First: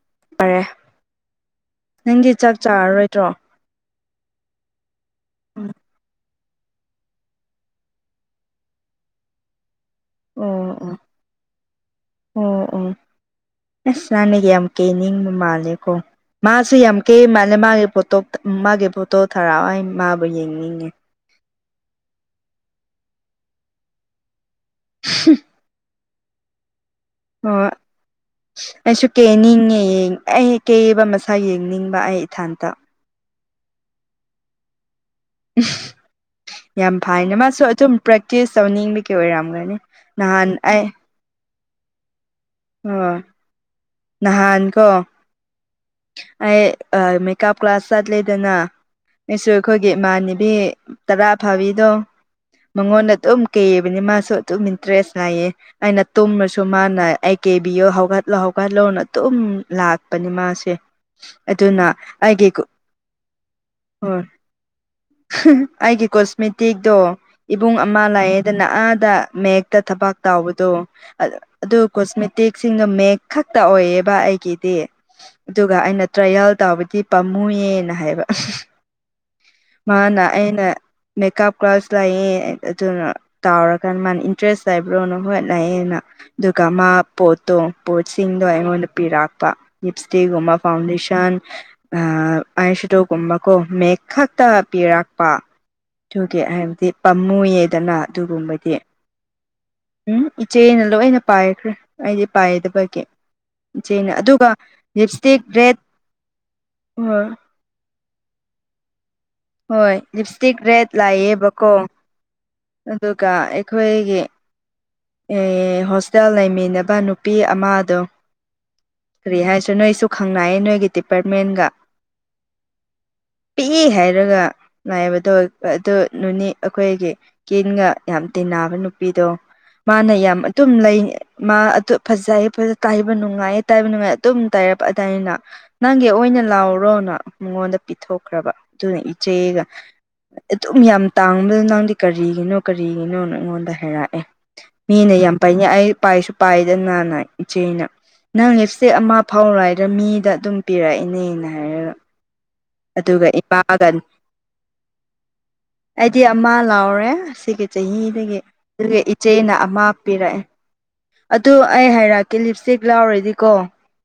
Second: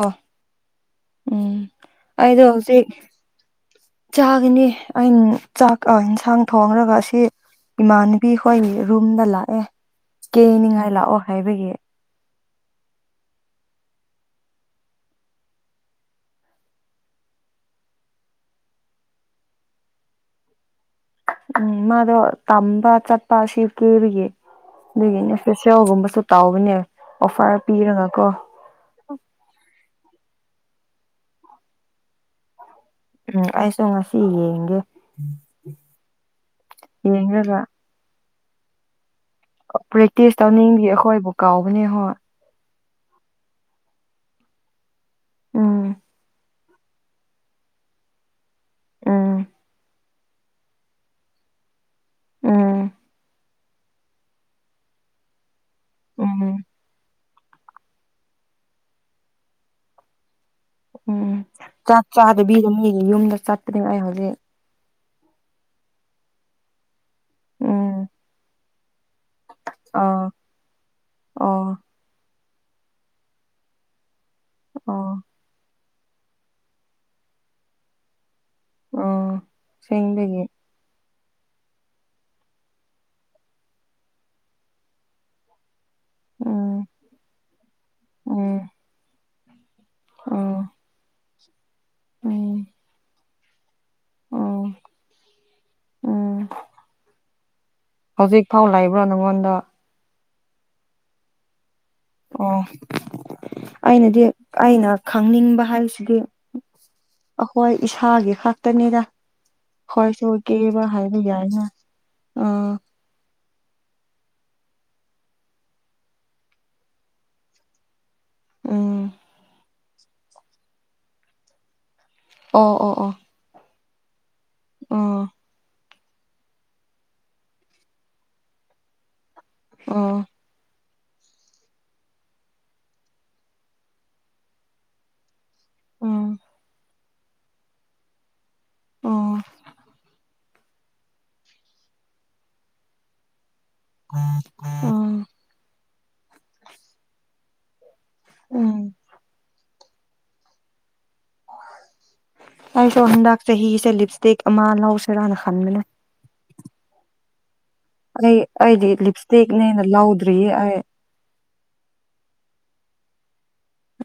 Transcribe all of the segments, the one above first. ꯑꯣ ꯐꯔꯦ ꯎꯝ ꯅꯪꯗꯤ ꯑꯩꯗ‌ꫭ ꯆꯥꯛ ꯍꯧꯖꯤꯛ ꯆꯥꯔꯔꯣꯏꯗ꯭ꯔꯣ ꯆꯥꯒꯅꯤ ꯑꯩ ꯆꯥꯛꯀ ꯏꯟꯁꯥꯡꯒ ꯊꯣꯡꯉꯒ ꯑꯁꯤ ꯏꯃꯥꯟꯅꯕꯤ ꯍꫭꯏꯒꯤ ꯔꯨꯝꯗ ꯂꯥꯛꯑꯦ ꯑꯣ ꯀꯦꯅꯤꯡꯉꯥꯏ ꯑꯣ ꯂꯥꯛꯑꯣ ꯍꯥꯏꯕꯒꯤ ꯑꯣ ꯑꯣ ꯑꯁ ꯅꯥꯟꯅꯒꯤ ꯌꯥꯝ ꯀꯦꯅꯤꯡꯕ ꯃꯥꯜꯂꯦꯀꯣ ꯃꯥꯁꯦ ꯌꯥꯝ ꯀꯦ ꯃꯥꯜꯂꯦ ꯃꯥꯒꯤ ꯐꯣꯇꯣ ꯃꯥꯒꯤ ꯐꯣꯇꯣ ꯊꯥꯔꯛꯑꯣ ꯍꯥꯏ ꯃꯥꯕꯨ ꯌꯦꯡꯅꯤꯡꯉꯦ ꯎꯝ ꯃꯥꯗꯣ ꯇꯝꯕ ꯆꯠꯄ ꯁꯤ ꯀꯦꯕꯒꯤ ꯑꯗꯨꯒꯤꯅꯦ ꯐꯦꯁꯦꯜꯒꯨꯝꯕꯁꯨ ꯇꯥꯎꯕꯅꯦ ꯑꯣꯐꯔ ꯍꯣꯏ ꯄꯤꯔꯒꯀꯣ ꯑꯩꯁꯨ ꯀꯦꯅꯤꯡꯉꯦ ꯑꯩ ꯀꯦꯕ ꯃꯁꯥ ꯌꯦꯡꯅꯤꯡꯕ ꯑꯩ ꯏꯊꯟꯇ ꯎꯝ ꯑꯩꯁꯨ ꯉꯁꯤ ꯌꯦꯡꯒꯦ ꯌꯥꯝ ꯐꯥꯏꯅꯦ ꯌꯦꯡꯔꯒ ꯃꯥꯁꯨ ꯑꯗꯨꯝ ꯄ꯭ꯔꯦꯛꯇꯤꯁ ꯇꯧꯅꯤꯡꯕ ꯀꯤ ꯑꯣꯏꯔꯝꯒꯅꯤ ꯄ꯭ꯔꯦꯛꯇꯤꯁ ꯅꯍꯥꯟ ꯇꯧꯅꯤꯡꯗꯤ ꯑꯩꯈꯣꯏꯕꯨ ꯀꯥꯎꯕꯅꯦ ꯍꯣꯏ ꯍꯣꯏ ꯅꯍꯥꯟꯀꯣ ꯎꯝ ꯑꯩ ꯃꯦꯀꯑꯞ ꯀ꯭ꯂꯥꯁ ꯆꯠ ꯂ‌ꯦꯗꯅꯥ ꯎꯝ ꯑꯩꯁꯨ ꯑꯩꯈꯣꯏꯒꯤ ꯏꯃꯥꯟꯅꯕꯤ ꯇꯔꯥ ꯐꯥꯕꯤꯗꯣ ꯎꯝ ꯃꯉꯣꯟꯗ ꯑꯗꯨꯝ ꯀꯩꯕꯅꯤ ꯃꯥꯁꯨ ꯑꯗꯨꯝ ꯏꯟꯇꯔꯦꯁ ꯂꯩꯌꯦ ꯑꯩꯅ ꯇꯨꯝꯃꯁꯨ ꯎꯝ ꯃꯥꯅ ꯑꯩ ꯀꯦꯕꯤꯌꯣ ꯍꯧꯒꯠꯂꯣ ꯍꯧꯒꯠꯂꯣꯅ ꯑꯗꯨꯝ ꯂꯥꯛꯄꯅꯦ ꯃꯥꯁꯦ ꯎꯝ ꯑꯗꯨꯅ ꯆꯥꯛ ꯑꯩꯒꯤ ꯆꯥꯗꯕꯤꯗ ꯃꯤꯒꯤ ꯌꯨꯝꯗ ꯆꯠꯄꯅꯦꯕ ꯑꯩ ꯍꯣꯏ ꯍꯧꯖꯤꯛ ꯑꯩꯒꯤ ꯀꯣꯁꯃꯦꯇꯤꯛꯇꯣ ꯏꯕꯨꯡ ꯎꯝ ꯑꯃ ꯂꯥꯛꯑꯦꯗꯅ ꯑꯥꯗ ꯃꯦꯛ ꯊꯕꯛ ꯑꯥ ꯇꯥꯎꯕꯗꯣ ꯑꯣ ꯑꯗꯨ ꯀꯣꯁꯃꯦꯇꯤꯛꯁꯤꯡꯒ ꯃꯦꯛ ꯈꯛꯇ ꯑꯣꯏꯌꯦꯕ ꯑꯩꯒꯤ ꯑꯣ ꯑꯗꯨꯒ ꯑꯩꯅ ꯇ꯭ꯔꯥꯌꯦꯜ ꯇꯧꯕꯗꯤ ꯄꯥꯝꯃꯨꯌꯦꯅ ꯍꯥꯏꯕ ꯑꯣ ꯃꯥꯅ ꯁꯦꯡꯕꯒꯤ ꯑꯩꯅ ꯃꯦꯀꯞ ꯀ꯭ꯂꯥꯁ ꯂꯥꯛꯑꯦ ꯑꯗꯨꯅ ꯇꯥꯎꯔꯀꯥꯟꯗ ꯃꯥꯅ ꯏꯟꯇꯔꯦꯁ ꯂꯩꯕ꯭ꯔꯣꯅ ꯍꯣꯏꯠ ꯂꯩꯑꯦꯅ ꯑꯗꯨꯒ ꯎꯝ ꯃꯥ ꯄꯣꯠꯇꯣ ꯄꯣꯠꯁꯤꯡꯗꯣ ꯎꯝ ꯑꯩꯉꯣꯟꯗ ꯄꯤꯔꯛꯄ ꯂꯤꯞꯁꯇꯤꯛꯒꯨꯝꯕ ꯎꯝ ꯐꯥꯎꯟꯗꯦꯁꯟ ꯎꯝ ꯑꯥꯏꯁꯇꯣꯒꯨꯝꯕ ꯀꯣ ꯃꯦꯛꯁ ꯈꯛꯇ ꯎꯝ ꯄꯤꯔꯛꯄ ꯑꯗꯨꯒꯤ ꯎꯝ ꯍꯥꯏꯕꯗꯤ ꯄꯥꯝꯃꯨꯌꯦꯗꯅ ꯍꯧꯖꯤꯛ ꯐꯥꯎ ꯑꯗꯨꯒꯨꯝꯕꯗꯤ ꯂꯥꯛꯏꯕ꯭ꯔꯣ ꯅꯪꯉꯣꯟꯗ ꯎꯝ ꯏꯆꯦꯅ ꯂꯣꯏꯅ ꯄꯥꯏꯈ꯭ꯔꯦ ꯑꯩꯗꯤ ꯑꯣ ꯄꯥꯏꯗꯕꯒꯤ ꯏꯆꯦꯅ ꯑꯩꯅꯗꯤ ꯑꯗꯨꯒ ꯑꯩꯅ ꯂꯤꯞꯁꯇꯤꯛ ꯈꯪꯅꯤꯡꯕ ꯔꯦꯠ ꯍꯥꯏꯁꯤꯗꯤ ꯑꯩꯈꯣꯏ ꯏꯁꯥꯒꯤ ꯈꯛꯇꯅꯤꯗ ꯍꯣꯏ ꯑꯩꯈꯣꯏꯁꯨ ꯂꯤꯞꯁꯇꯤꯛ ꯀꯦꯕ ꯔꯦꯠ ꯍꯩꯕ ꯌꯥꯏꯅ ꯂꯥꯛꯑꯦꯕꯀꯣ ꯑꯝ ꯑꯗꯨꯒ ꯑꯩꯈꯣꯏꯒꯤ ꯏ ꯍꯣꯁꯇꯦꯜ ꯂꯩꯃꯤꯟꯅꯕ ꯅꯨꯄꯥ ꯅꯨꯄꯤ ꯑꯃꯗꯣ ꯎꯝ ꯀꯔꯤ ꯍꯥꯏꯁꯤꯔ ꯅꯣꯏꯁꯨ ꯈꯪꯅꯌꯦ ꯅꯣꯏꯒꯤ ꯗꯤꯄꯥꯔꯠꯃꯦꯟꯒ ꯑꯣ ꯑꯣ ꯑꯣ ꯄꯤꯏꯦ ꯍꯥꯏꯔꯒ ꯑꯥ ꯂꯥꯏꯕꯗꯣ ꯑꯗꯨ ꯅꯨꯅꯤ ꯑꯩꯈꯣꯏꯒꯤ ꯀꯤꯟꯒ ꯌꯥꯝ ꯇꯤꯟꯅꯕ ꯅꯨꯄꯤꯗꯣ ꯃꯥꯅ ꯑꯥ ꯌꯥꯝ ꯑꯗꯨꯨꯝ ꯂꯩ ꯃꯥ ꯑꯗꯨ ꯐꯖꯩ ꯇꯥꯏꯕ ꯅꯨꯡꯉꯥꯏꯌꯦ ꯇꯥꯏꯕ ꯅꯨꯡꯉꯥꯏ ꯑꯗꯨꯝ ꯇꯥꯏꯔꯛꯄ ꯑꯗꯨꯥꯏꯅ ꯅꯪꯒꯤ ꯎꯝ ꯑꯣꯏꯅ ꯂꯥꯎꯔꯣꯅ ꯃꯉꯣꯟꯗ ꯄꯤꯊꯣꯛꯈ꯭ꯔꯕ ꯑꯗꯨꯅ ꯑꯣ ꯏꯆꯦꯒ ꯑꯗꯨꯝ ꯌꯥꯝ ꯇꯥꯡꯕꯗ ꯅꯪꯗꯤ ꯀꯔꯤꯒꯤꯅꯣ ꯀꯔꯤꯒꯤꯅꯣ ꯑꯩꯉꯣꯟꯗ ꯍꯥꯏꯔꯛꯑꯦ ꯃꯤꯅ ꯎꯝ ꯌꯥꯝ ꯄꯥꯏꯅꯤ ꯑꯩ ꯄꯥꯏꯁꯨ ꯄꯥꯏꯗꯅꯅꯥ ꯏꯆꯦꯅ ꯅꯪ ꯎꯝ ꯂꯤꯞꯁꯇꯦꯛ ꯑꯃ ꯐꯥꯎꯔ ꯍꯥꯏꯗ ꯃꯤꯗ ꯑꯗꯨꯝ ꯄꯤꯔꯛꯏꯅꯦꯅ ꯍꯥꯏꯔꯒ ꯑꯩꯁꯨ ꯑꯗꯨꯒ ꯍꯟꯗꯛ ꯏꯄꯥꯒ ꯆꯍꯤꯁꯦ ꯂꯤꯞ ꯏꯁꯇꯤꯛ ꯑꯃ ꯂꯧꯁꯤꯔꯥꯅ ꯈꯟꯕꯅꯦ ꯑꯩꯗꯤ ꯑꯃ ꯂꯥꯎꯔꯦ ꯑꯁꯤꯒꯤ ꯑꯩ ꯆꯍꯤꯗꯒꯤ ꯑꯩꯗꯤ ꯑꯗꯨꯒ ꯏꯆꯦꯅ ꯂꯤꯞꯁꯇꯤꯛꯅꯦꯅ ꯑꯃ ꯄꯤꯔꯛꯑꯦ ꯂꯧꯗ꯭ꯔꯤꯌꯦ ꯑꯩ ꯑꯗꯨ ꯑꯩ ꯍꯥꯏꯔꯛꯀꯦ ꯂꯤꯞ ꯏꯁꯇꯤꯛ ꯂꯥꯎꯔꯗꯤꯀꯣ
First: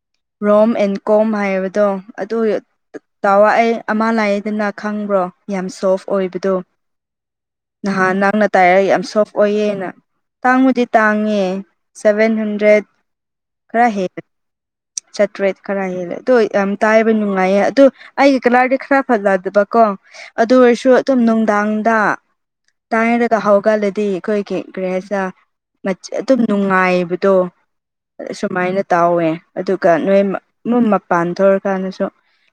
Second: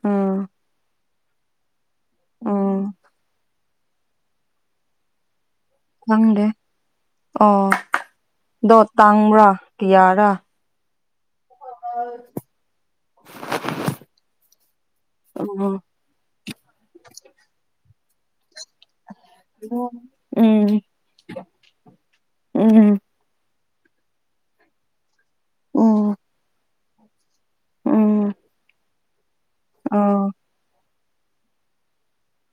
ꯑꯥ ꯍꯣꯝ ꯑꯦꯟ ꯀꯣꯝ ꯍꯥꯏꯕꯗꯣ ꯑꯗꯨ ꯎꯝ ꯆꯥꯎꯔꯑꯦ ꯑꯃ ꯂꯥꯛꯑꯦꯗꯅ ꯈꯪꯕ꯭ꯔꯣ ꯌꯥꯝ ꯁꯣꯐ ꯈꯪꯗꯦ ꯑꯣꯏꯕꯗꯣ ꯑꯣ ꯅꯍꯥꯟ ꯅꯪꯅ ꯗꯣ ꯇꯥꯏꯔꯒ ꯌꯥꯝ ꯁꯣꯐ ꯇꯥꯡꯕ꯭ꯔꯥ ꯑꯣꯏꯌꯦꯅ ꯀꯌꯥꯔꯥ ꯇꯥꯡꯕꯨꯗꯤ ꯇꯥꯡꯉꯦ ꯁꯚꯦꯟ ꯍꯟꯗ꯭ꯔꯦꯠ ꯈꯔ ꯍꯦꯜꯂꯦ ꯆꯥꯇ꯭ꯔꯦꯠ ꯎꯝ ꯈꯔ ꯍꯦꯜꯂꯦ ꯇꯣ ꯌꯥꯝ ꯇꯥꯏꯕ ꯅꯨꯡꯉꯥꯏꯌꯦ ꯑꯇꫭ ꯑꯩꯒꯤ ꯀꯂꯔꯗꯤ ꯈꯔ ꯐꯖ ꯗꯕꯀ‌ꯣ ꯑꯗꯨ ꯎꯝ ꯑꯣꯏꯔ ꯑꯗꯨ ꯅꯨꯡꯗꯥꯡ ꯎꯝ [unintelligible] ꯍꯧꯒꯠꯂꯗꯤ ꯑꯩꯈꯣꯏꯒꯤ ꯀꯔꯤ ꯍꯥꯏꯁꯤꯔ ꯎꯝ ꯑꯗꯨꯝ ꯅꯨꯡꯉꯥꯏꯕꯗꯣ ꯎꯝ ꯁꯨꯃꯥꯏꯅ ꯇꯥꯎꯋꯦ ꯑꯗꯨꯒ ꯅꯣꯏ ꯑꯣ ꯎꯝ ꯃꯄꯥꯟ ꯊꯣꯛꯔꯀꯥꯟꯗꯁꯨ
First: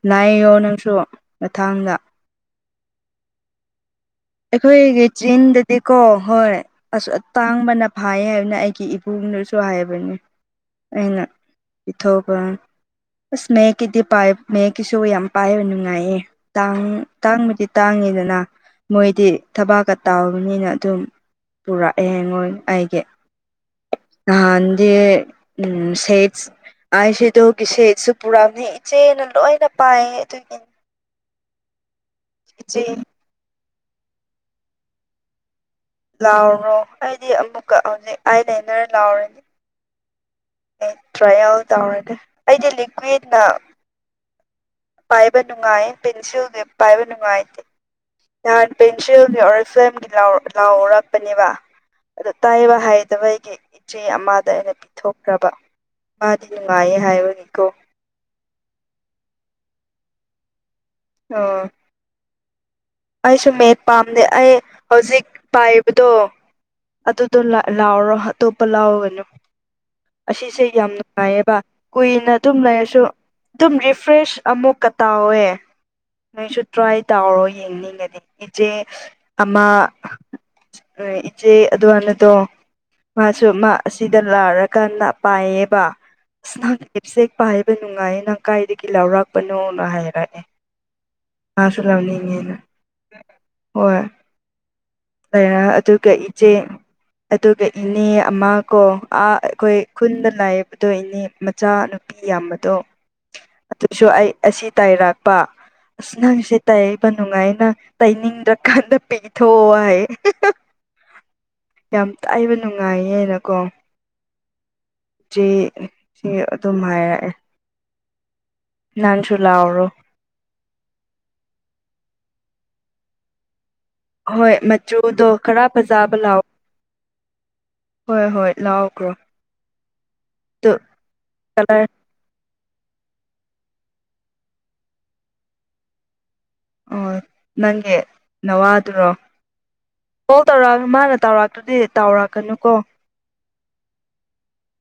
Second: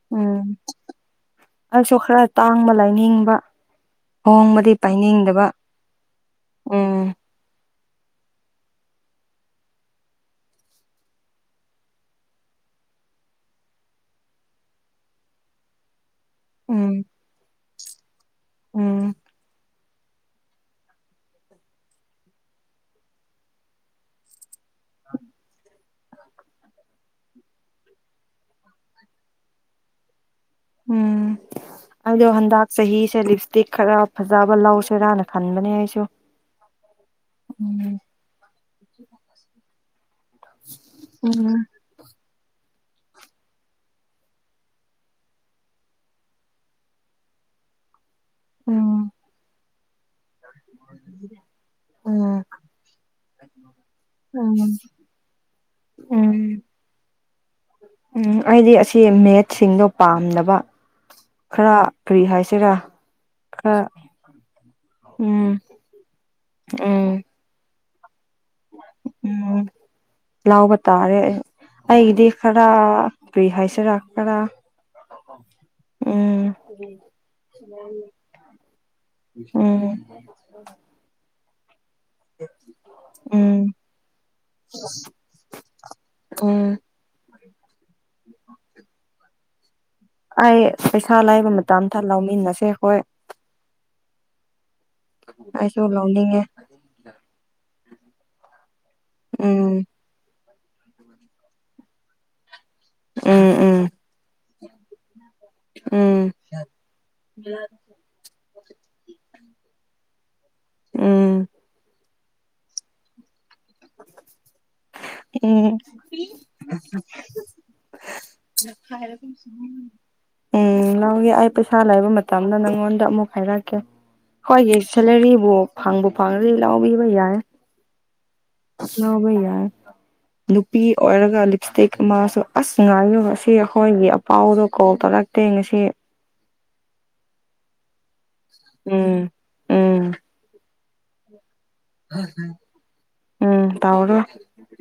ꯅꯥꯏꯌꯣ ꯎꯝ ꯅꯪꯁꯨ ꯃꯊꯥꯡꯗ ꯑꯩꯁꯨ ꯈꯔ ꯇꯥꯡꯕ ꯂꯥꯏꯅꯤꯡꯕ ꯑꯩꯈꯣꯏꯒꯤ ꯆꯤꯡꯗꯗꯤꯀꯣ ꯍꯣꯏ ꯎꯝ ꯑꯁ ꯇꯥꯡꯕꯅ ꯐꯥꯏ ꯍꯥꯏꯅ ꯑꯩꯒꯤ ꯏꯕꯨꯡꯗꯨꯁꯨ ꯍꯥꯏꯕꯅꯤ ꯑꯩꯅ ꯄꯤꯊꯣꯄ ꯑ ꯃꯦꯀꯤꯗꯤ ꯄꯥꯏ ꯃꯦꯛ ꯀꯤꯁꯨ ꯌꯥꯝ ꯄꯥꯏꯕ ꯅꯨꯡꯉꯥꯏꯌꯦ ꯇꯥꯡ ꯎꯝ ꯇꯥꯡꯕꯗꯤ ꯇꯥꯡꯉꯤꯗꯅ ꯎꯝ ꯃꯣꯏꯗꯤ ꯊꯕꯥꯛꯀ ꯇꯕꯅꯤꯅ ꯑꯗꯨꯝ ꯄꯨꯨꯔꯛꯑꯦꯉꯣꯏ ꯑꯩꯒꯤ ꯅꯍꯥꯟꯗꯤ ꯎꯝ ꯁꯦ ꯑꯩ ꯁꯤꯗꯣꯒꯤꯁꯦꯁꯨ ꯄꯨꯔꯥꯝꯅꯦ ꯏꯆꯦꯅ ꯂꯣꯏꯅ ꯄꯥꯏꯌꯦ ꯑꯗꯨꯒꯤ ꯎꯝ ꯑꯗꯣ ꯍꯟꯗꯛ ꯏꯆꯦ ꯆꯍꯤꯁꯦ ꯂꯤ ꯇꯤꯛ ꯈꯔ ꯐꯖꯕ ꯂꯧꯁꯦꯔꯅ ꯈꯟꯕꯅꯦ ꯑꯩꯁꯦ ꯂꯥꯎꯔꯣ ꯑꯩꯗꯤ ꯑꯃꯨꯛꯀ ꯑꯣꯅꯤꯛ ꯑꯥꯏ ꯂꯥꯢꯅꯔ ꯂꯥꯎꯔꯥꯅꯤ ꯎꯝ ꯑꯇ꯭ꯔꯥꯏꯑꯦꯜ ꯇꯧꯔꯒꯦ ꯑꯩꯗꯤ ꯂꯤꯀ꯭ꯋꯤꯗꯅ ꯄꯥꯏꯕ ꯅꯨꯡꯉꯥꯏ ꯄꯦꯟꯁꯤꯜꯖꯦ ꯄꯥꯏꯕ ꯅꯨꯡꯉꯥꯏꯇꯦ ꯌꯥꯟ ꯎꯝ ꯄꯦꯟꯁꯤꯜꯖꯦ ꯑꯣꯔꯤ ꯐꯂꯦꯝꯒꯤ ꯂꯥꯎ-ꯂꯥꯎꯔꯛꯄꯅꯦꯕ ꯑꯗꯨ ꯎꯝ ꯇꯥꯏꯕ ꯍꯥꯏꯗꯕꯒꯤ ꯆꯦ ꯑꯃꯗ ꯑꯩꯅ ꯄꯤꯊꯣꯛꯈ꯭ꯔꯥꯕ ꯃꯥꯗꯤ ꯎꯝ ꯅꯨꯡꯉꯥꯏꯌꯦ ꯍꯥꯏꯕꯅꯤꯀꯣ ꯎꯝ ꯑꯩꯗꯤ ꯑꯁꯤ ꯃꯦꯠꯁꯤꯡꯗꯣ ꯄꯥꯝꯗꯕ ꯎꯝ ꯈꯔ ꯀ꯭ꯔꯤ ꯍꯥꯏꯁꯦꯔꯥ ꯑꯩꯁꯨ ꯃꯦꯠ ꯄꯥꯝꯗꯦ ꯑꯩ ꯍꯧꯖꯤꯛ ꯎꯝ ꯄꯥꯏꯕꯗꯣ ꯎꯝ ꯑꯗꯨ ꯑꯗꯨ ꯂꯥꯎꯑꯣꯔꯣ ꯑꯇꯣꯞꯄ ꯂꯧꯅꯨ ꯎꯝ ꯑꯁꯤꯁꯦ ꯂꯥꯎꯕ ꯌꯥꯝ ꯇꯥꯔꯦ ꯅꯨꯡꯉꯥꯏꯌꯦꯕ ꯑꯩꯒꯤꯗꯤ ꯀꯨꯏꯅ ꯑꯗꯨꯝ ꯈꯔ ꯂꯩꯔꯁꯨ ꯀꯔꯤ ꯑꯗꯨꯝ ꯍꯥꯏꯁꯤꯔꯥ ꯔꯤꯐ꯭ꯔꯦꯁ ꯈꯔ ꯑꯃꯨꯛ ꯀꯥ ꯇꯧꯏ ꯎꯝ ꯅꯣꯏꯁꯨ ꯇ꯭ꯔꯥꯏ ꯇꯧꯔꯣ ꯌꯦꯡꯅꯤꯡꯉꯗꯤ ꯏꯆꯦ ꯑꯃ ꯎꯝ ꯎ ꯏꯆꯦ ꯑꯗꯨ ꯋꯥꯅꯗꯣ ꯃꯥꯁꯨ ꯎꯝ ꯃꯥ ꯑꯁꯤꯗ ꯂꯥꯔꯥꯀꯥꯟꯗ ꯄꯥꯏꯌꯦꯕ ꯎꯝ ꯏꯅꯥꯁ ꯂꯤꯞꯁꯤꯠ ꯄꯥꯏꯕ ꯅꯨꯡꯉꯥꯏꯌꯦ ꯅ ꯪꯀꯥꯏꯗꯒꯤ ꯂꯥꯎꯔꯛꯄꯅꯣꯅ ꯍꯥꯏꯔꯛꯑꯦ ꯑꯩ ꯄꯩꯁꯥ ꯂꯥꯏꯕ ꯃꯥꯁꯨ ꯃꯇꯝꯗ ꯂꯧꯅꯤꯡꯉꯦꯅ ꯂꯧꯃꯤꯟꯅꯁꯦ ꯍꯣꯏ ꯍꯣꯏ ꯂꯩꯔ ꯑꯩꯁꯨ ꯑꯗꯨꯒ ꯂꯧꯅꯤꯡꯉꯦ ꯏꯆꯦ ꯑꯗꯨꯒ ꯏꯅꯦ ꯑꯃꯥ ꯀꯣ ꯑꯥ ꯎꯝ ꯑꯩꯈꯣꯏ ꯈꯨꯟꯗ ꯂꯥꯏꯕꯗꯣ ꯏꯅꯦ ꯃꯆꯥ ꯅꯨꯨꯄꯤ ꯌꯥꯝꯕꯗꯣ ꯎꯝ ꯎꯝ ꯑꯗꯨꯁꯨ ꯑꯩ ꯑꯁꯤ ꯇꯥꯏꯔꯛꯄ ꯑꯁ ꯎꯝ ꯅꯪꯁꯦ ꯇꯩꯏꯌꯦꯕ ꯅꯨꯡꯉꯥꯏꯌꯦꯅ ꯇꯩꯅꯤꯡꯗꯔꯀꯥꯟꯗ ꯄꯤꯊꯛꯑꫭ ꯍꯥꯏꯌꯦ ꯎꯝ ꯌꯥꯝ ꯇꯥꯏꯌꯦꯕ ꯅꯨꯡꯉꯥꯏꯌꯦꯅꯀꯣ ꯆꯤ ꯎꯝ ꯑꯗꯨꯝ ꯍꯥꯏꯔꯛꯑꯦ ꯅꯪꯁꯨ ꯂꯥꯎꯔꯣ [unintelligible] ꯎꯝ ꯂꯧꯒꯦ ꯑꯩ ꯄꯩꯁꯥ ꯂꯩꯕ ꯃꯇꯝꯗ ꯅꯪꯉꯣꯟꯗ ꯑꯃꯨꯛ ꯍꯥꯏꯔꯛꯀꯦ ꯍꯣꯏ ꯑꯩꯈꯣꯏꯒꯤ ꯃꯆꯨꯗꯣ ꯁꯦꯂꯔꯤꯕꯨ ꯈꯔ ꯐꯪꯕꯨ ꯐꯖꯕ ꯂꯥꯎ ꯐꯪꯗꯤ ꯂꯧꯕꯤꯕ ꯌꯥꯏ ꯍꯣꯏ ꯍꯣꯏ ꯂꯥꯛꯑꯣꯈ꯭ꯔꯣ ꯂꯧꯕ ꯌꯥꯏ ꯅꯨꯄꯤ ꯑꯣꯏꯔꯒ ꯀꯂꯔ ꯂꯤꯞꯁꯇꯤꯛ ꯃꯥꯁꯨ ꯑꯁ ꯉꯥꯏꯌꯨ ꯉꯁꯤ ꯑꯩꯈꯣꯏꯒꯤ ꯑꯄꯥꯎꯗꯣ ꯀꯣꯜ ꯇꯧꯔꯛꯇꯦ ꯉꯁꯤ ꯑꯣ ꯅꯪꯒꯤ ꯅꯋꯥꯗꯨꯔꯣ ꯎꯝ ꯎꯝ ꯀꯣꯜ ꯇꯧꯔꯛꯑꯒ ꯃꯥꯅ ꯇꯧꯔꯛꯇ꯭ꯔꯥꯗꯤ ꯎꯝ ꯇꯧꯔꫭ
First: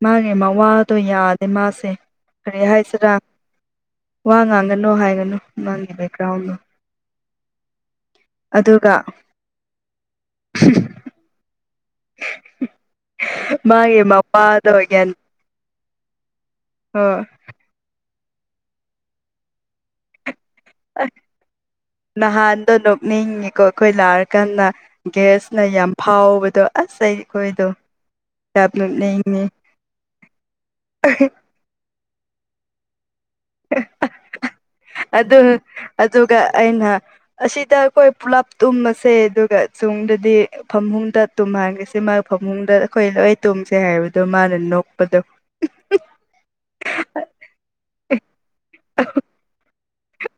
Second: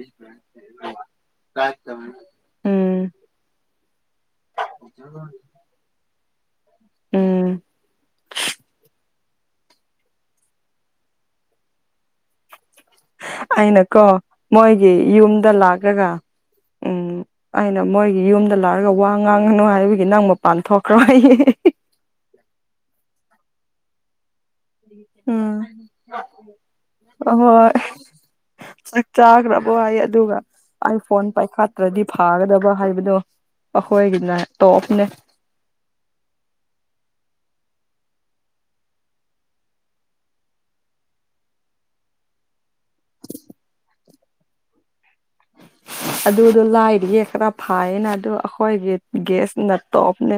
ꯃꯥꯒꯤ ꯃꯋꯥꯗꯣ ꯌꯥꯗꯦ ꯃꯥꯁꯦ ꯀꯔꯤ ꯎꯝ ꯍꯥꯏꯁꯤꯔꯥ ꯋꯥ ꯉꯥꯡꯒꯅꯨ ꯍꯥꯏꯒꯅꯨ ꯅꯪꯒꯤ ꯕꯦꯛꯒ꯭ꯔꯥꯎꯟꯗꯣ ꯎꯝ ꯑꯗꯨꯒ [inaudible] ꯃꯥꯒꯤ ꯑꯩꯅꯀꯣ ꯃꯄꯥꯗꯣ ꯃꯣꯏꯒꯤ ꯌꯨꯝꯗ ꯂꯥꯛꯑꯒ ꯑ ꯑꯩꯅ ꯃꯣꯏꯒꯤ ꯌꯨꯝꯗ ꯂꯥꯔꯥꯒ ꯋꯥ ꯉꯥꯡꯉꯅꯨ ꯍꯥꯏꯕꯒꯤ ꯅꯪ ꯃꯄꯥꯟ ꯊꯣꯛꯈ꯭ꯔꯣ ꯑꯁ ꯍꯥꯏꯌꯦ ꯅꯍꯥꯟꯗꯣ ꯅꯣꯛꯅꯤꯡꯉꯤꯀꯣ ꯑꯩꯈꯣꯏ ꯂꯥꯛꯔꯀꯥꯟꯗ ꯒꯦꯁꯅ ꯌꯥꯝ ꯐꯥꯎꯕꯗꯣ ꯑꯁ ꯑꯩ ꯑꯩꯈꯣꯏꯗꯣ ꯑꯍꯣꯏ ꯌꯥꯝ ꯆꯥꯛ ꯅꯣꯛꯅꯤꯡꯉꯤ ꯆꯥꯈ꯭ꯔꯥꯕꯣ ꯍꯥꯏꯌꯦ ꯑꯗꯨꯒ ꯑꯩ ꯐꯣꯟ ꯄꯥꯏꯈꯠ ꯒꯗꯤ ꯐꯥꯒꯗꯕ ꯍꯥꯏꯕꯗꯣ ꯑꯈꯣꯏꯒꯤꯅ ꯇꯣꯞꯅꯦ ꯑꯗꯨ ꯑꯗꯨꯒ ꯑꯩꯅ ꯑꯁꯤꯗ ꯑꯈꯣꯏ ꯄꯨꯂꯞ ꯇꯨꯝꯃꯁꯦ ꯑꯗꯨꯒ ꯆꯨꯡꯗꯗꯤ ꯐꯃꯨꯡꯗ ꯇꯨꯝꯍꯟꯒꯦꯁꯦ ꯃꯥꯏ ꯐꯍꯨꯡꯗ ꯑꯩꯈꯣꯏ ꯂꯣꯏ ꯇꯨꯝꯁꯦ ꯍꯥꯏꯕꯗꯣ ꯃꯥꯅ ꯅꯣꯛꯄꯗꯣ ꯎꯝ ꯍꯝ ꯑꯗꯨꯗꯣ ꯂꯥꯏꯔꯤꯌꯦ ꯈꯔ ꯐꯥꯏꯌꯦꯅ ꯑꯗꯨ ꯑꯈꯣꯏꯒꯤ ꯒꯦꯁ ꯅ ꯇꯣꯞꯅꯦ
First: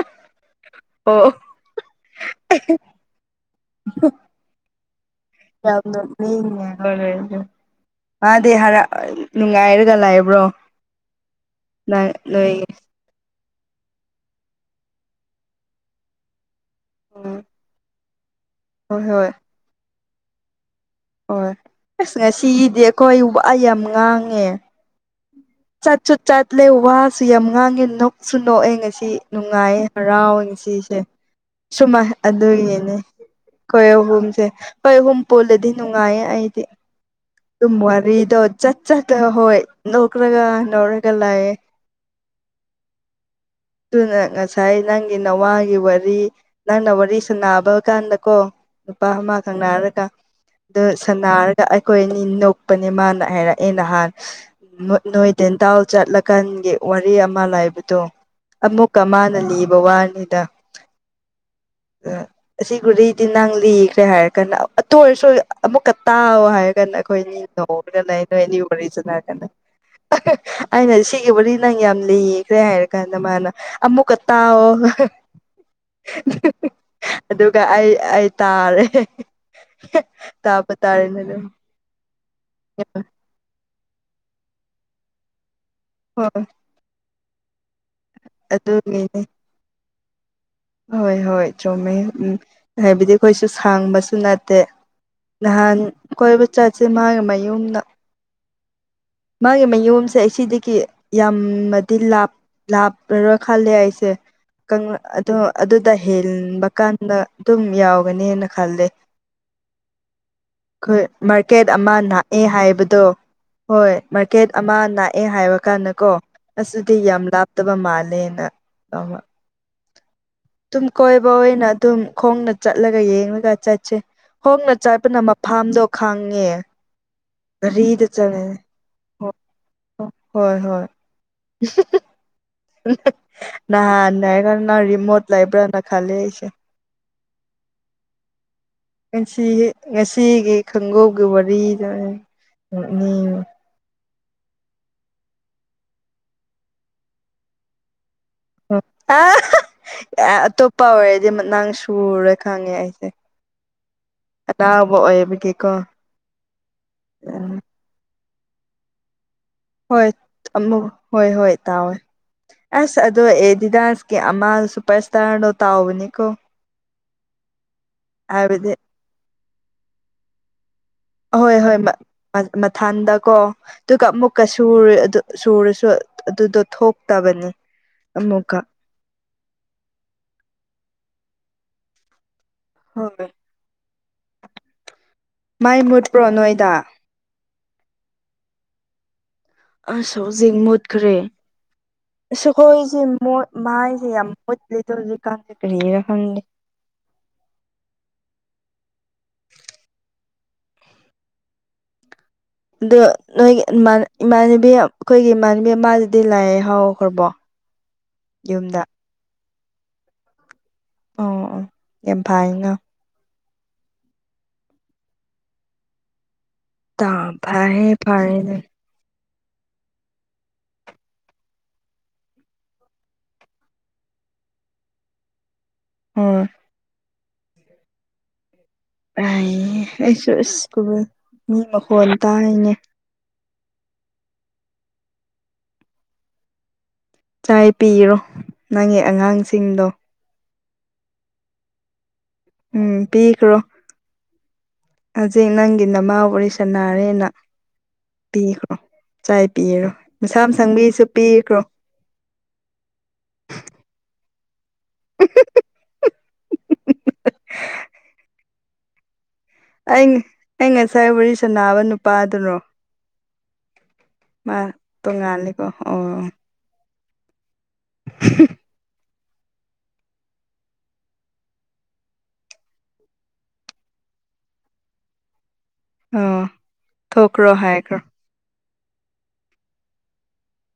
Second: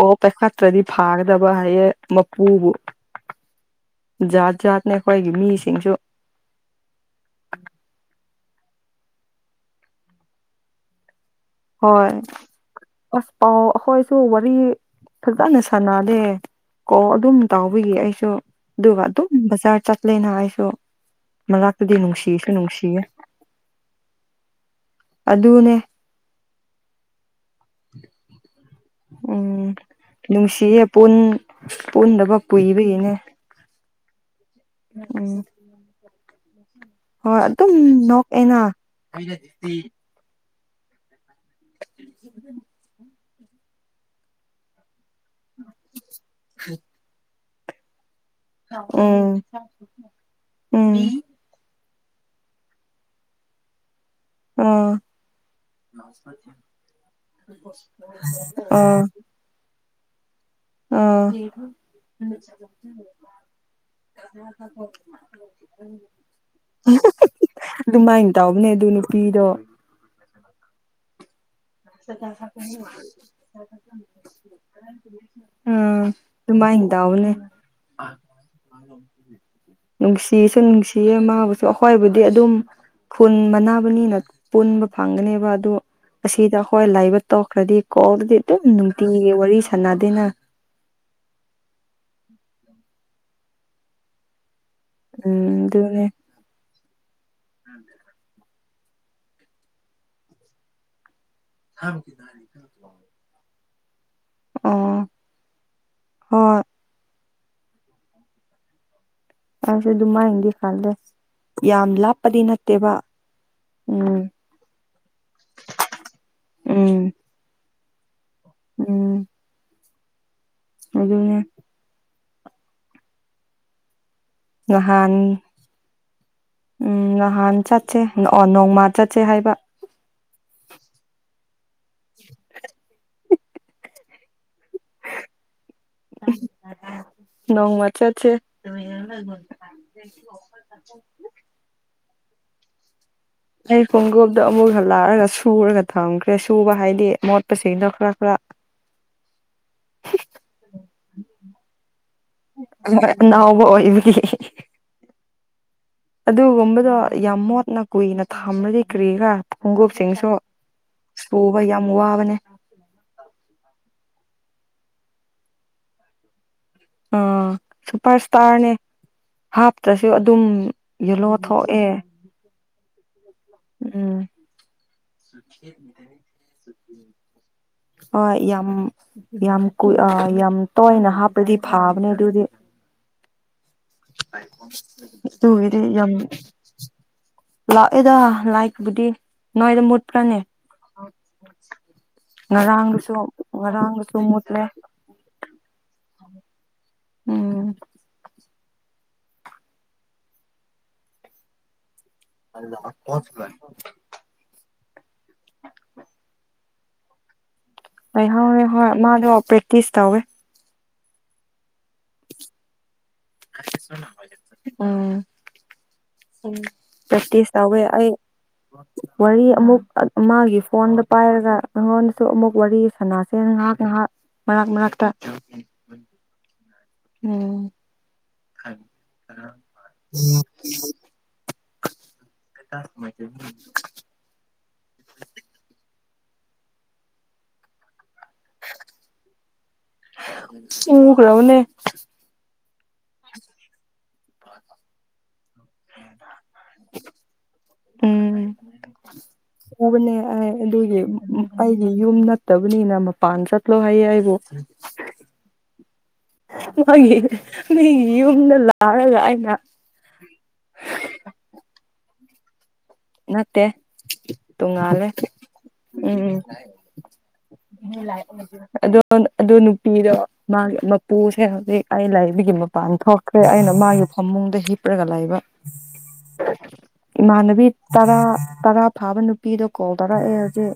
ꯑꯣ ꯄꯩ ꯈꯇ꯭ꯔꯗꯤ ꯑꯣ ꯐꯥꯒꯗꯕ ꯍꯥꯏꯌꯦ ꯄꯨꯕꯨ ꯖꯥꯠ ꯖꯥꯠꯅꯦ ꯑꯩꯈꯣꯏꯒꯤ ꯃꯤꯁꯤꯡꯁꯨ ꯎꯝ ꯍꯔ [unintelligible] ꯃꯥꯗꯤ ꯍꯥꯏꯔ ꯅꯨꯡꯉꯥꯏꯔꯒ ꯂꯩꯕ꯭ꯔꯣ ꯍꯣꯏ ꯅꯪ ꯅꯣꯏ ꯑꯁ ꯄꯥꯎ ꯑꯩꯈꯣꯏꯁꯨ ꯋꯥꯔꯤ ꯐꯖꯅ ꯁꯥꯟꯅꯗꯦ ꯀꯣꯜ ꯑꯗꯨꯝ ꯎꯝ ꯇꯥꯎꯕꯤꯌꯦ ꯑꯩꯁꯨ ꯑꯗꯨꯒ ꯍꯣꯏ ꯑꯗꯨꯝ ꯍꯣꯏ ꯕꯖꯥꯔ ꯆꯠꯂꯦꯅ ꯑꯩꯁꯨ ꯍꯣꯏ ꯃꯔꯛꯇꯗꯤ ꯑꯁ ꯅꯨꯡꯁꯤꯁꯨ ꯉꯁꯤꯗꯤ ꯅꯨꯡꯁꯤꯌꯦ ꯑꯩꯈꯣꯏ ꯋꯥ ꯌꯥꯝ ꯉꯥꯡꯉꯦ ꯑꯗꯨꯅꯦ ꯆꯠꯁꯨ ꯆꯠ ꯎꯠꯂꯦ ꯋꯥꯁꯨ ꯌꯥꯝ ꯉꯥꯡꯉꯦ ꯅꯣꯛꯁꯨ-ꯅꯣꯛꯑꯦ ꯉꯁꯤ ꯎꯝ ꯅꯨꯡꯉꯥꯏꯌꯦ ꯍꯔꯥꯎꯦ ꯅꯨꯡꯁꯤꯌꯦ ꯉꯁꯤꯁꯦ ꯄꯨꯟ ꯁꯨꯃꯥꯏ ꯄꯨꯟꯗꯕ ꯑꯗꯨꯏꯅꯤꯅꯦ ꯀꯨꯏꯕꯒꯤꯅꯦ ꯑꯈꯣꯏ ꯑꯍꯨꯝꯖꯦ ꯑꯍꯣꯏ ꯑꯍꯨꯝ ꯎꯝ ꯄꯨꯜꯂꯗꯤ ꯅꯨꯡꯉꯥꯏꯌꯦ ꯑꯩꯗꯤ ꯍꯣꯏ ꯑꯗꯨꯝ ꯋꯥꯔꯤꯗꯣ ꯅꯣꯛꯑꯦꯅ ꯆꯠ ꯆꯠꯇ ꯍꯣꯏ ꯅꫭ ꯈ꯭ꯔꯒ ꯅꯣꯔꯒ ꯂꯩꯑꯦ ꯑꯗꯨꯅ ꯉꯁꯤ ꯉꯁꯥꯏ ꯅꯪꯒꯤ ꯅꯋꯥꯒꯤ ꯋꯥꯔꯤ ꯅꯪꯅ ꯋꯥꯔꯤ ꯁꯥꯟꯅꯕ ꯀꯥꯟꯗ ꯀꯣ ꯅꯨꯄꯥ ꯎꯝ ꯑꯃ ꯀꯪꯅꯔꯒ ꯑꯗꯨ ꯎꯝ ꯁꯟꯅꯥꯔ ꯗ ꯑꯩꯈꯣꯏ ꯑꯅꯤ ꯅꯣꯛꯄꯅꯦ ꯃꯥꯅ ꯍꯥꯏꯔꯛꯑꯦ ꯅꯍꯥꯟ ꯑꯥ ꯅꯣꯏ-ꯅꯣꯏ ꯗꯦꯟꯇꯥꯜ ꯆꯠꯂꯀꯥꯟꯒꯤ ꯋꯥꯔꯤ ꯑꯃ ꯂꯥꯏꯕꯗꯣ ꯑꯃꯨꯛꯀꯥ ꯃꯥꯅ ꯂꯤꯕ ꯋꯥꯅꯤꯗ ꯎꯝ ꯑꯁꯤꯕꯨꯗꯤ ꯇꯤꯟꯗꯥꯡ ꯂꯤꯈ꯭ꯔꯦ ꯍꯥꯏꯔꯒꯅ ꯑꯗꯨ ꯑꯣꯏꯔꯁꯨ ꯑꯃꯨꯛꯀ ꯇꯥꯑꯣ ꯍꯥꯏꯔꯒ ꯑꯩꯈꯣꯏ ꯑꯅꯤ ꯇꯧꯔ ꯑꯗꯨꯃꯥꯏꯅ ꯂꯩꯔꯦ ꯇꯧꯕꯅꯦ ꯋꯥꯔꯤ ꯑꯗꯨ ꯅꯨꯄꯤꯗꯣ ꯁꯥꯟꯅꯗꯅ ꯑꯩꯅ ꯁꯤꯒꯤ ꯋꯥꯔꯤ ꯅꯪ ꯌꯥꯝ ꯂꯤꯌꯦꯈ꯭ꯔꯦ ꯍꯥꯏꯔ ꯀꯥꯟꯗ ꯃꯥꯅ ꯑꯃꯨꯛꯀ ꯇꯥꯎꯑꯣ ꯎꯝ ꯑꯗꯨꯃꯥꯏꯅ ꯇꯧꯕꯅꯦ ꯑꯗꯨꯒ ꯑꯩ-ꯑꯩ ꯇꯥꯔꯦ ꯇꯥꯄ ꯇꯥꯔꯅ ꯑꯗꯨ ꯍꫭꯏ ꯑꯈꯣꯏꯕꯨꯗꯤ ꯑꯗꯨꯝ ꯌꯦꯄꯥ ꯐꯨꯟ ꯃꯥꯟꯅꯕꯅꯤꯅ ꯄꯨꯟꯕ ꯐꯪꯉꯥꯅꯦꯕ ꯑꯗꯣ ꯑꯁꯤꯗꯣ ꯍꯣꯏ ꯂꯥꯏꯕꯛ ꯇꯣꯛꯈ꯭ꯔꯥꯗꯤ ꯀꯣꯜꯗꯥꯗꯤ ꯑꯗꯨꯝ ꯑꯗꯨꯒꯤꯅꯦ ꯅꯨꯡꯇꯤꯒꯤ ꯋꯥꯔꯤ ꯁꯥꯟꯅꯗꯦꯅ ꯍꯣꯏ ꯍꯣꯏ ꯆꯨꯝꯃꯦ ꯎꯝ ꯍꯥꯏꯕꯗꯤ ꯑꯩꯈꯣꯏꯁꯨ ꯁꯥꯡꯕꯁꯨ ꯅꯠꯇꯦ ꯎꯝ ꯅꯍꯥꯟ ꯑꯗꯨꯅꯦ ꯀꯣꯏꯕ ꯆꯠꯁꯤ ꯃꯥꯒꯤ ꯃꯌꯨꯝꯗ ꯃꯥꯒꯤ ꯃꯌꯨꯝꯁꯦ ꯑꯁꯤꯗꯒꯤ ꯌꯥꯝꯅꯗꯤ ꯂꯥꯞ ꯂꯥꯞ ꯑꯗꯨꯗ ꯈꯜꯀꯪꯅꯂꯦ ꯑꯩꯁꯦ ꯑꯣ ꯑꯗꯣ ꯑꯗꯨꯗꯩ ꯍꯣꯏ ꯍꯦꯟꯕ ꯀꯥꯟ ꯗ ꯑꯗꯨꯝ ꯌꯥꯎꯒꯅꯦꯅ ꯈꯜꯂꯦ ꯑꯩꯁꯨ ꯑꯗꯨꯃꯥꯏꯅꯗꯤ ꯈꯜꯂꯦ ꯈꯣꯏ ꯃꯥꯔꯀꯦꯠ ꯌꯥꯝ ꯑꯃ ꯂꯥꯞꯄꯗꯤ ꯅꯥꯛꯑꯦ ꯅꯠꯇꯦꯕ ꯍꯥꯏꯕꯗꯣ ꯍꯣꯏ ꯎꯝ ꯃꯥꯔꯀꯦꯠ ꯑꯃ ꯅꯥꯛꯑꯦ ꯍꯥꯏꯕ ꯀꯥꯟꯗ ꯀꯣ ꯑꯁꯨꯗꯤ ꯎꯝ ꯌꯥꯝ ꯂꯥꯞꯇꯕ ꯃꯥꯜꯂꯦ ꯑ ꯎꯝ ꯑ ꯑꯗꯨꯝ ꯀꯣꯏꯕ ꯑꯗꯨꯅꯦ ꯑꯣꯏꯅ ꯑꯗꯨꯝ ꯈꯣꯡꯅ ꯆꯠꯂꯒ ꯌꯦꯡꯂꯒ ꯆꯠꯁꯦ ꯈꫭꯡꯅ ꯅꯍꯥꯟ ꯆꯠꯄꯅ ꯃꯐꯝꯗꯣ ꯈꯪꯉꯦ ꯎꯝ ꯅꯍꯥꯟ ꯆꯠꯁꯦ ꯒꯥꯔꯤꯗ ꯆꯪ ꯑꯣ ꯅꯣꯡꯃ ꯆꯠꯁꯦ ꯍꯥꯏꯕ ꯍꯣꯏ-ꯍꯣꯏ [inaudible] ꯅꯍꯥꯟ ꯅꯥꯔꯒ ꯉꯥ ꯌꯤꯃꯨꯠ ꯂꯩꯕ꯭ꯔꯥ ꯅꯠ ꯈꯜꯂꯦ ꯑꯩꯁꯦ ꯅꯣꯡꯃ ꯆꯠꯁꯦ ꯑꯁꯤꯒꯤ ꯉꯁꯤꯒꯤ ꯈꯣꯡꯒꯧꯒꯤ ꯋꯥꯔꯤꯗꯅꯅꯤ ꯑꯩ ꯈꯣꯡꯒ꯭ꯔꯨꯞꯇꫭ ꯑꯃꯨꯛ ꯍꯜꯂꯛꯑꯒ ꯁꯨꯔꯒ ꯊꯝꯈ꯭ꯔꯦ ꯁꯨꯕ ꯍꯥꯏꯗꯤ ꯃꯣꯠꯄꯁꯤꯡꯗꫭ ꯈꯔ ꯈꯔ [unintelligible] ꯑꯥ ꯑꯇꯣꯞꯄ ꯑꯣꯏꯔꯗꯤ ꯅꯪ ꯁꯨꯔꯨꯔꯦ ꯈꯪꯉꯦ ꯑꯩꯗꯤ ꯍ ꯏꯕꯨꯗꯤ ꯂꯕꯑꯣꯃꯤ ꯀꯦꯀꯣ ꯑꯗꯨꯒꯨꯝꯕꯗꯣ ꯌꯥꯝ ꯃꯣꯠꯅ ꯀꯨꯏꯅ ꯊꯝꯂꯗꯤ ꯀꯔꯤꯔ ꯍꯣꯏ ꯑꯃ ꯍꯣꯏ ꯍꯣꯏ ꯌꯥꯝ ꯇꯧꯋꯤ ꯋꯥꯕꯅꯦ ꯑꯁ ꯑꯗꯣ ꯑꯦ ꯗꯤꯗꯥꯁꯀꯤ ꯑꯃ ꯁꯨꯄꯔ ꯁ꯭ꯇꯥꯔꯗꯣ ꯇꯥꯎꯕꯅꯤꯀꯣ ꯑꯥ ꯁꯨꯄꯔ ꯏꯁꯇꯥꯔꯅꯦ ꯍꯥꯏꯕꯗꯤ ꯍꯥꯞꯇ꯭ꯔꯁꯨ ꯑꯗꯨꯝ ꯌꯦꯂꯣ ꯊꯣꯛꯑꯦ ꯃꯊꯟꯗ ꯀꯣ ꯑꯗꯨꯒ ꯎꯝ ꯑꯃꯨꯛꯀꯨꯔ ꯁꯨꯔꯁꯨ ꯑꯗꯨꯗꯣ ꯊꯣꯛꯇꯕꯅꯤ ꯍꯣꯏ ꯑꯃꯨꯛꯀ ꯌꯥꯝ ꯌꯥꯝ ꯀꯨ ꯌꯥꯝ ꯇꯣꯏꯅ ꯍꯥꯞꯄꯗꯤ ꯐꯥꯕꯅꯦ ꯑꯗꯨꯗꯤ ꯍ [unintelligible] ꯑꯗꯨꯒꯤꯗꯤ ꯃꯥꯏ ꯌꯥꯝ ꯃꯨꯠꯄ꯭ꯔꯣ ꯅꯣꯏꯗ ꯂꯥꯛꯑꯦꯗ ꯂꯥꯏꯛꯕꯨꯗꯤ ꯑꯁ ꯍꯧꯖꯤꯛ ꯃꯨꯠꯈ꯭ꯔꯦ ꯑꯁ ꯑꯈꯣꯏꯖꯦ ꯉꯔꯥꯡꯗꯨꯁꯨ ꯃꯣꯠ ꯃꯥꯏꯖꯦ ꯉꯔꯥꯡꯗꯨꯁꯨ ꯌꯥꯝ ꯃꯨꯠꯂꯦ ꯃꯣꯠꯂꯤꯗ ꯍꯧꯖꯤꯛꯀꯥꯟꯖꯦ ꯀꯔꯤꯒꯤꯔ ꯈꯪꯗꯦ꯫ ꯎꯝ ꯑꯗꯣ ꯅꯣꯏꯒꯤ ꯏꯃꯥꯟꯅꯕꯤ ꯑꯩꯈꯣꯏꯒꯤ ꯏꯃꯥꯟꯅꯕꯤ ꯑꯃꯗꯨꯗꯤ ꯂꯥꯏ ꯍꯥꯎꯈ꯭ꯔꯕꯣ ꯍ ꯍꯣꯏꯣꯏ ꯍꯣꯏ ꯃꯥꯗꯣ ꯄ꯭ꯔꯦꯛꯇꯤꯁ ꯇꯧꯋꯦ ꯑ ꯑ ꯌꯥꯝ ꯐꯥꯏ ꯉꯥ ꯎꯝ ꯎꯝ ꯐꯔꯦ ꯐꯔꯦ ꯑꯗꯨꯗꯤ꯫ ꯋꯥꯔꯤ ꯑꯃꯨꯛ ꯑꯃꯒꯤ ꯐꯣꯟꯗ ꯄꯥꯏꯔꯒ ꯅꯉꯣꯟꯗꯁꯨ ꯑꯃꯨꯛ ꯋꯥꯔꯤ ꯁꯅꯥꯁꯦ ꯉꯥꯏꯍꯥꯛ ꯉꯥꯏꯍꯥꯛ꯫ ꯃꯔꯛ ꯃꯔꯛꯇ꯫ ꯑꯣꯢ꯫ ꯎꯝ꯫ ꯑꯩꯥꯏ ꯑꯩꯁꯨ ꯑꯁꯀꯨ ꯃꯤ ꯃꯈꯣꯟ ꯇꯥꯏꯅꯦ꯫ ' [inaudible] ꯆꯥꯏ ꯄꯤꯔꯣ ꯅꯪꯒꯤ ꯑꯉꯥꯡꯁꯤꯡꯗꯣ꯫ ꯄꯨꯈꯔꯕꯅꯦ꯫ ꯎꯝ ꯄꯤꯈ꯭ꯔꯣ [unintelligible] ꯍꯧꯖꯤꯛ ꯅꯪꯒꯤ ꯅꯃꯥ ꯋꯔꯤ ꯁꯅꯔꯦꯅ ꯄꯤꯈ꯭ꯔꯣ ꯆꯥꯏ ꯄꯤꯔꯣ ꯎꯕꯅꯦ ꯃꯁꯥ ꯑꯩ ꯃ ꯑꯗꯨꯒꯤ ꯁꯪꯕꯤꯁꯨ ꯄꯤꯈ꯭ꯔꯣ ꯑꯩꯒꯤ ꯌꯨꯝ ꯅꯠꯇꯕꯅꯤꯅ ꯃꯄꯥꯟ ꯆꯠꯂꯣ ꯍꯥꯢꯌꯦ ꯑꯩꯕꯨ [unintelligible] ꯃꯥꯒꯤ ꯃꯤꯒꯤ ꯌꯨꯝꯗ ꯂꯥꯛꯑꯒ ꯑꯩꯅ ꯑꯩꯅꯤ ꯑꯩ ꯉꯁꯥꯢ ꯋꯥꯔꯤ ꯁꯅꯥꯕ ꯅꯨꯄꯥꯗꯨꯔꯣ ꯅꯠꯇꯦ ꯃꯥ ꯇꯣꯡꯉꯥꯜꯂꯦ ꯇꯣꯡꯉꯥꯜꯂꯦꯀꯣ ꯑꯣ ꯎꯝ ꯑꯗꯣ꯫ ꯑꯗꯨ ꯅꯨꯄꯤꯗꯣ ꯃꯥꯒꯤ ꯃꯄꯨ ꯑꯁꯦꯡꯕꯗꯤ ꯑꯩ ꯂꯥꯛꯕꯤꯒꯤ ꯃꯄꯥꯟ ꯊꯣꯛ꯫ ꯈ꯭ꯔꯤ ꯑꯩꯅ ꯃꯥꯒꯤ ꯐꯃꯨꯡꯗ ꯍꯤꯞꯄꯒ ꯂꯩꯕ꯫ ꯑ ꯊꯣꯛꯀ꯭ꯔꯣ ꯍꯥꯢꯀ꯭ꯔꯣ ꯌꯥ ꯇꯔꯥ ꯐꯥꯕ ꯅꯨꯄꯤꯗꯣ ꯀꯧꯗꯔꯛꯑꯣ ꯑꯩ ꯍꯧꯖꯤꯛ꯫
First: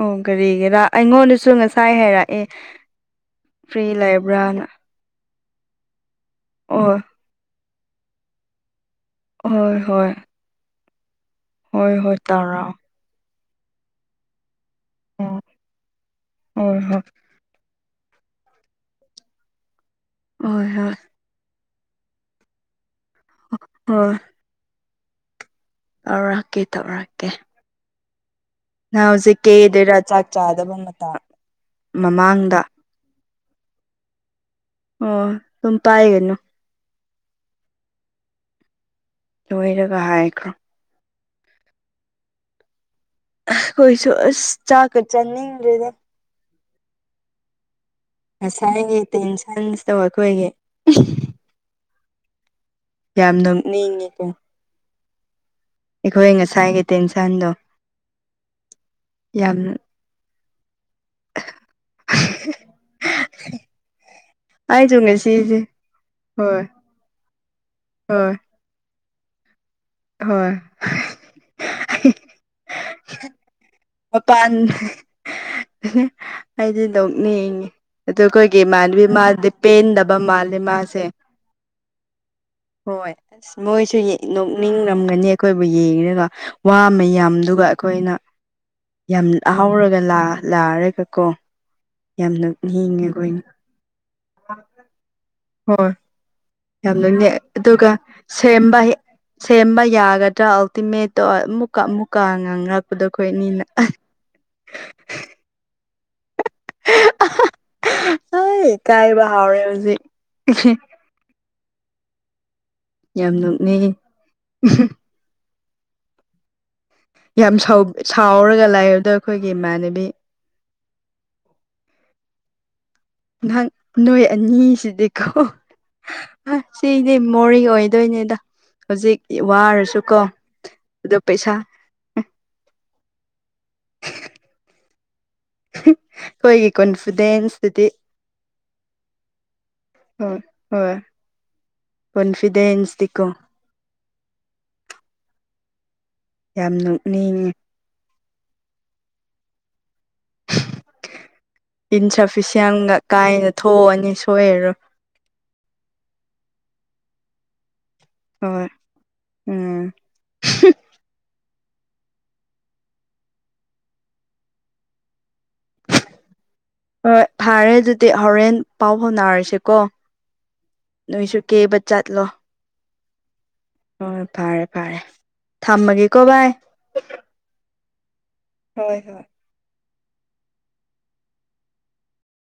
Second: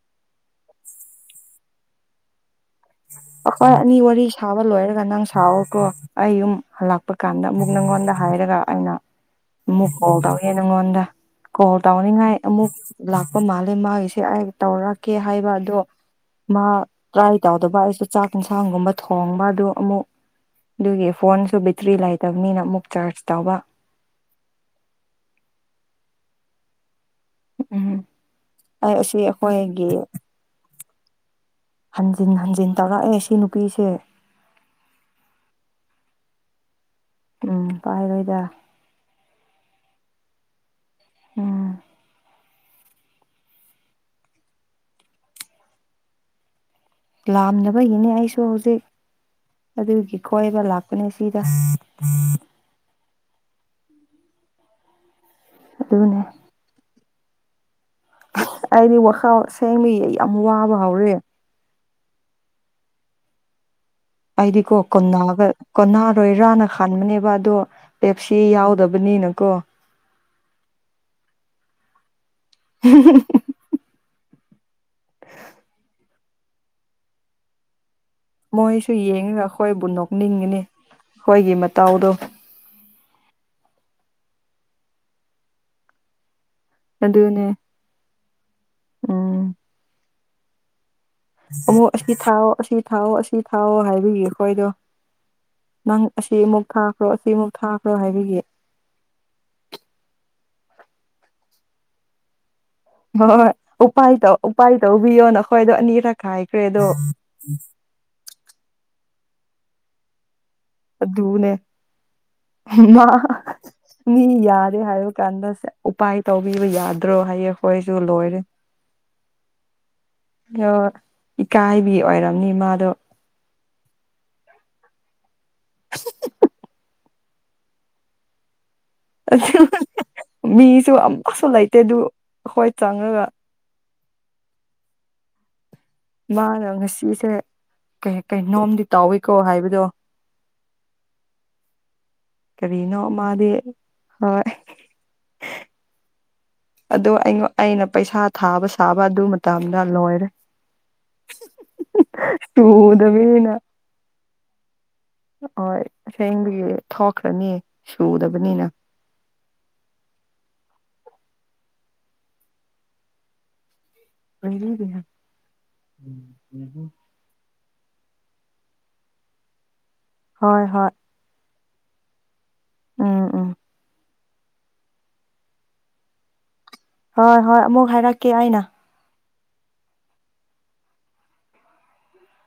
ꯑꯣ ꯀꯔꯤꯒꯤꯔꯥ ꯑꯩꯉꯣꯟꯗꯁꯨ ꯉꯁꯥꯢ ꯍꯥꯢꯔꯑꯦ ꯑꯩꯈꯣꯏ ꯑꯅꯤ ꯋꯥꯔꯤ ꯁꯥꯕ ꯂꯣꯏꯔꯒ ꯅꯪ ꯁꯥꯎꯀꯣ ꯑꯩ ꯌꯨꯝ ꯑꯣ ꯍꯜꯂꯛꯄ꯫ ꯀꯥꯟꯗ ꯑꯃꯨꯛ ꯅꯪꯉꯣꯟꯗ ꯍꯥꯏꯔꯒ ꯑꯩꯅ ꯍꯣꯏ ꯑꯃꯨꯛ ꯍꯣꯏ ꯀꯣꯜ ꯇꯧꯋꯦ ꯅꯪꯉꯣꯟꯗ꯫ ꯀꯣꯜ ꯍꯣꯏ ꯍꯣꯏ ꯇꯧꯅꯤꯉꯥꯏ ꯇꯧꯔꯛꯑꯣ ꯑꯃꯨꯛ꯫ ꯂꯥꯛꯄ ꯃꯥꯜꯂꯦ ꯃꯥꯒꯤꯁꯦ ꯑꯩ ꯇꯧꯔꯛꯀꯦ ꯑꯣ ꯍꯥꯏꯕ ꯑꯗꯣ ꯃꯥ ꯍꯣꯏ ꯍꯣꯏ ꯇꯔꯥꯏ꯫ ꯇꯧꯗꯕ ꯑꯩꯁꯨ ꯆꯥꯛ ꯏꯟꯁꯥꯡꯒꯨꯝꯕ ꯊꯣꯡꯕ ꯑꯗꯨ ꯑꯃꯨꯛ ꯍꯣꯏ ꯍꯣꯏ ꯑꯗꯨꯒꯤ꯫ ꯐꯣꯟꯁꯨ ꯕꯦꯇ꯭ꯔꯤ ꯂꯩꯇꯕꯅꯤꯅ ꯑꯃꯨꯛ ꯆꯥꯔꯖ ꯇꯧꯕ ꯍꯣꯏ꯫ ꯇꯧꯔꯛꯀꯦ ꯇꯧꯔꯛꯀꯦ꯫ ꯎꯝ꯫ ꯑꯩ ꯅꯪ ꯑꯁꯤ ꯍꯧꯖꯤꯛꯇꯤ [unintelligible] ꯑꯩꯈꯣꯏꯒꯤ ꯗꯔꯥ ꯆꯥꯛ ꯆꯥꯗꯕ ꯃꯇꯝ꯫ ꯍꯟꯖꯤꯟ ꯍꯟꯖꯤꯟ ꯇꯧꯔꯛꯑꯦ ꯁꯤ ꯅꯨꯄꯤꯁꯦ ꯑꯣ ꯑꯗꯨꯝ ꯄꯥꯏꯒꯅꯨ꯫ ꯎꯝ ꯄꯥꯏꯔꯣꯏꯗ꯫ ꯂꯣꯏꯔꯒ ꯍꯥꯏꯈ꯭ꯔꯣ꯫ ꯎꯝ꯫ ꯑꯩꯈꯣꯏꯁꯨ ꯑꯁ ꯆꯥꯛꯀ ꯆꯥꯅꯤꯡꯗꯦꯗ꯫ ꯂꯥꯝꯗꯕꯒꯤꯅꯦ ꯑꯩꯁꯨ ꯍꯧꯖꯤꯛ ꯉꯁꯥꯏꯒꯤ ꯇꯦꯟꯁꯟꯁꯤꯗ ꯑꯗꯨꯒꯤ ꯑꯩꯈꯣꯏꯒꯤ ꯀꯣꯢꯕ ꯂꯥꯛ ꯎꯅꯁꯤꯗ꯫ ꯌꯥꯝ ꯅꯣꯛꯅꯤꯡꯉꯤꯀꯣ꯫ ꯑꯗꯨꯅꯦ ꯑꯩꯈꯣꯏ ꯉꯁꯥꯏꯒꯤ ꯇꯦꯟꯁꯟꯗꯣ꯫ ꯑꯩꯗꯤ ꯋꯥꯈꯜ ꯌꯥꯝꯅ ꯁꯦꯡꯕꯒꯤ ꯌꯥꯝ ꯋꯥꯕ ꯍꯧꯔꯦ꯫ [unintelligible] ꯑꯩꯗꯤꯀꯣ ꯑꯩꯁꯨ ꯀꯣꯟꯒ ꯉꯁꯤꯁꯦ ꯍꯣꯏ ꯀꯣꯟꯅꯥꯔꯣꯏꯔꯥꯅ ꯈꯟꯕꯅꯦꯕ ꯑꯗꯣ꯫ ꯍꯣꯏ ꯄꯦꯞꯁꯤ ꯌꯥꯎꯗꯕꯅꯤꯅꯀꯣ꯫ ꯍꯣꯏ꯫ ꯍꯨꯝ ꯍꯨꯝ ꯃꯄꯥꯟ ꯑꯩꯗꯤ ꯅꯣꯛꯅꯤꯡꯉꯤ꯫ ꯑꯗꯨ ꯑꯩꯈꯣꯏꯒꯤ ꯃꯣꯏꯁꯨ ꯏꯃꯥꯟꯅꯕꯤ ꯌꯦꯡꯉꯒ ꯃꯥꯗꯤ ꯑꯩꯈꯣꯏꯕꯨ ꯄꯦꯟꯗꯕ ꯃꯥꯜꯂꯦ ꯅꯣꯛꯅꯤꯡꯒꯅꯤ ꯃꯥꯁꯦ ꯑꯩꯈꯣꯏꯒꯤ ꯃꯇꯧꯗꯣ ꯍꯣꯏ ꯑꯁ ꯃꯣꯏꯁꯨ ꯌꯦ ꯅꯣꯛꯅꯤꯡꯔꯝꯒꯅꯤ ꯑꯩꯈꯣꯏꯕꯨ ꯌꯦꯡꯔꯒ ꯋꯥ ꯑꯗꯨꯅꯦ ꯃꯌꯥꯝꯗꯨꯒ ꯑꯩꯈꯣꯏꯅ ꯌꯥꯝ ꯎꯝ ꯑꯍꯥꯎꯔꯒ ꯂꯥ ꯂꯥꯛꯔꯒ ꯀꯣ ꯑꯃꯨꯛ ꯑꯁꯤ ꯌꯥꯝ ꯊꯥꯎꯑꯣ ꯑꯁꯤ ꯅꯣꯛꯅꯤꯡꯉꯦ ꯊꯥꯎꯑꯣ ꯑꯩꯈꯣꯏꯅ ꯑꯁꯤ ꯊꯥꯎꯑꯣ ꯍꯥꯏꯕꯒꯤ ꯑꯩꯈꯣꯏꯗꯣ ꯍꯣꯏ ꯅꯪ ꯑꯁꯤ ꯑꯃꯨꯛ ꯊꯥꯈ꯭ꯔꯣ ꯌꯥꯝꯅ ꯑꯁꯤ ꯑꯃꯨꯛ ꯑꯗꯨꯒ ꯊꯥꯈ꯭ꯔꯣ ꯍꯥꯏꯕꯒꯤ ꯁꯦꯝꯕ ꯁꯦꯝꯕ ꯌꯥꯒꯗ꯭ꯔꯥ ꯑꯜꯇꯤꯃꯦꯠꯇꯣ ꯑꯃꯨꯛꯀ ꯑꯃꯨꯛꯀ ꯉꯥꯡꯔꯒ ꯍꯣꯏ ꯎꯄꯥꯏ ꯎꯄꯥꯏ ꯇꯧꯕꯤꯌꯣꯅ ꯈꯣꯏꯗ ꯑꯅꯤꯔꯛ ꯈꯥꯏꯈ꯭ꯔꯦ ꯑꯗꯣ ꯍꯣꯏ ꯀꯥꯏꯕ ꯍꯥꯎꯔꯦ ꯍꯧꯖꯤꯛ꯫ ꯑꯗꯨꯅꯦ ꯃꯥ ꯌꯥꯝ ꯅꯣꯛꯅꯤꯡꯉꯤ ꯃꯤ ꯌꯥꯗ ꯍꯥꯏ꯫ [unintelligible] ꯎꯄꯥꯏ ꯇꯧꯕꯤꯕ ꯌꯥꯗꯦ꯫ ꯌꯥꯝ ꯁꯥꯎꯔꯒ ꯂꯥꯛꯕꯗꯣ ꯑꯩꯈꯣꯏꯒꯤ ꯏꯃꯥꯟꯅꯕꯤ꯫ ꯑꯣ ꯏꯀꯥꯏꯕꯤ ꯑꯣꯏꯔꯝꯅꯤ ꯃꯥꯗꯣ꯫ ꯅꯍꯪ ꯅꯣꯏ ꯑꯅꯤꯁꯤꯗꯤꯀꯣ ꯑ ꯁꯤ꯫ ꯃꯤꯃꯣꯔꯤ ꯑꯣꯢꯗꯣꯢꯅꯦꯗ ꯃꯤꯁꯨ ꯑꯗꯣ ꯑꯃꯨꯛꯀꯁꯨ ꯄꯩꯁꯥ ꯂꯩꯇꯦ ꯑꯗꯨ ꯑꯩꯈꯣꯏ ꯆꯪꯉꯒ꯫ [unintelligible] ꯃꯥꯅ ꯉꯁꯤꯁꯦ ꯀꯣꯟꯐꯤꯗꯦꯟꯁꯇꯨꯗꯤ ꯀꯩ ꯀꯩꯅꯣꯝꯗꯤ ꯇꯥꯎꯋꯤꯀꯣ ꯍꯥꯏꯕꯗꯣ ꯍꯣꯏ ꯍꯣꯏ ꯀꯔꯤꯅꯣ ꯀꯣꯟꯐꯤꯗꯦꯟꯁꯇꯤꯀꯣ ꯃꯥꯗꯤ ꯍꯣꯏ ꯌꯥꯝ ꯑꯗꯣ ꯅꯣꯛꯅꯤꯡꯉꯤ ꯑꯩꯅ ꯄꯩꯁꯥ ꯊꯥꯕ ꯁꯥꯕ ꯑꯗꯨ ꯃꯇꯝꯗ ꯂꯣꯏꯔꯦ ꯏꯟꯁꯐꯤꯁꯌꯥꯟꯒ ꯀꯥꯏꯅ ꯁꯨꯗꯕꯅꯤꯅ ꯊꯣꯛꯑꯅꯤ ꯁꯣꯏꯔꯔꯣꯏ ꯍꯣꯏ ꯑꯁꯦꯡꯕꯒꯤ ꯊꯣꯛꯈ꯭ꯔꯅꯤ ꯍꯣꯏ ꯁꯨꯗꯕꯅꯤꯅ ꯎꯝ ꯄꯂꯤꯗꯤ [unintelligible] ꯍꯣꯏ ꯐꯥꯔꯦ ꯗꯨꯗꯤ ꯍꯣꯔꯦꯟ ꯄꯥꯎ ꯐꯥꯎꯅꯔꯁꯤꯀꯣ ꯍꯣꯏ ꯍꯣꯏ ꯅꯣꯏꯁꯨ ꯀꯦꯕ ꯆꯠꯂꯣ ꯎꯝ ꯎꯝ ꯍꯣꯏ ꯐꯔꯦ ꯐꯔꯦ ꯊꯝꯃꯒꯦꯀꯣ ꯚꯥꯏ ꯍꯣꯏ ꯍꯣꯏ ꯑꯃꯨꯛ ꯍꯥꯏꯔꯛꯀꯦ ꯑꯩꯅ ꯍꯣꯏ ꯍꯣꯏ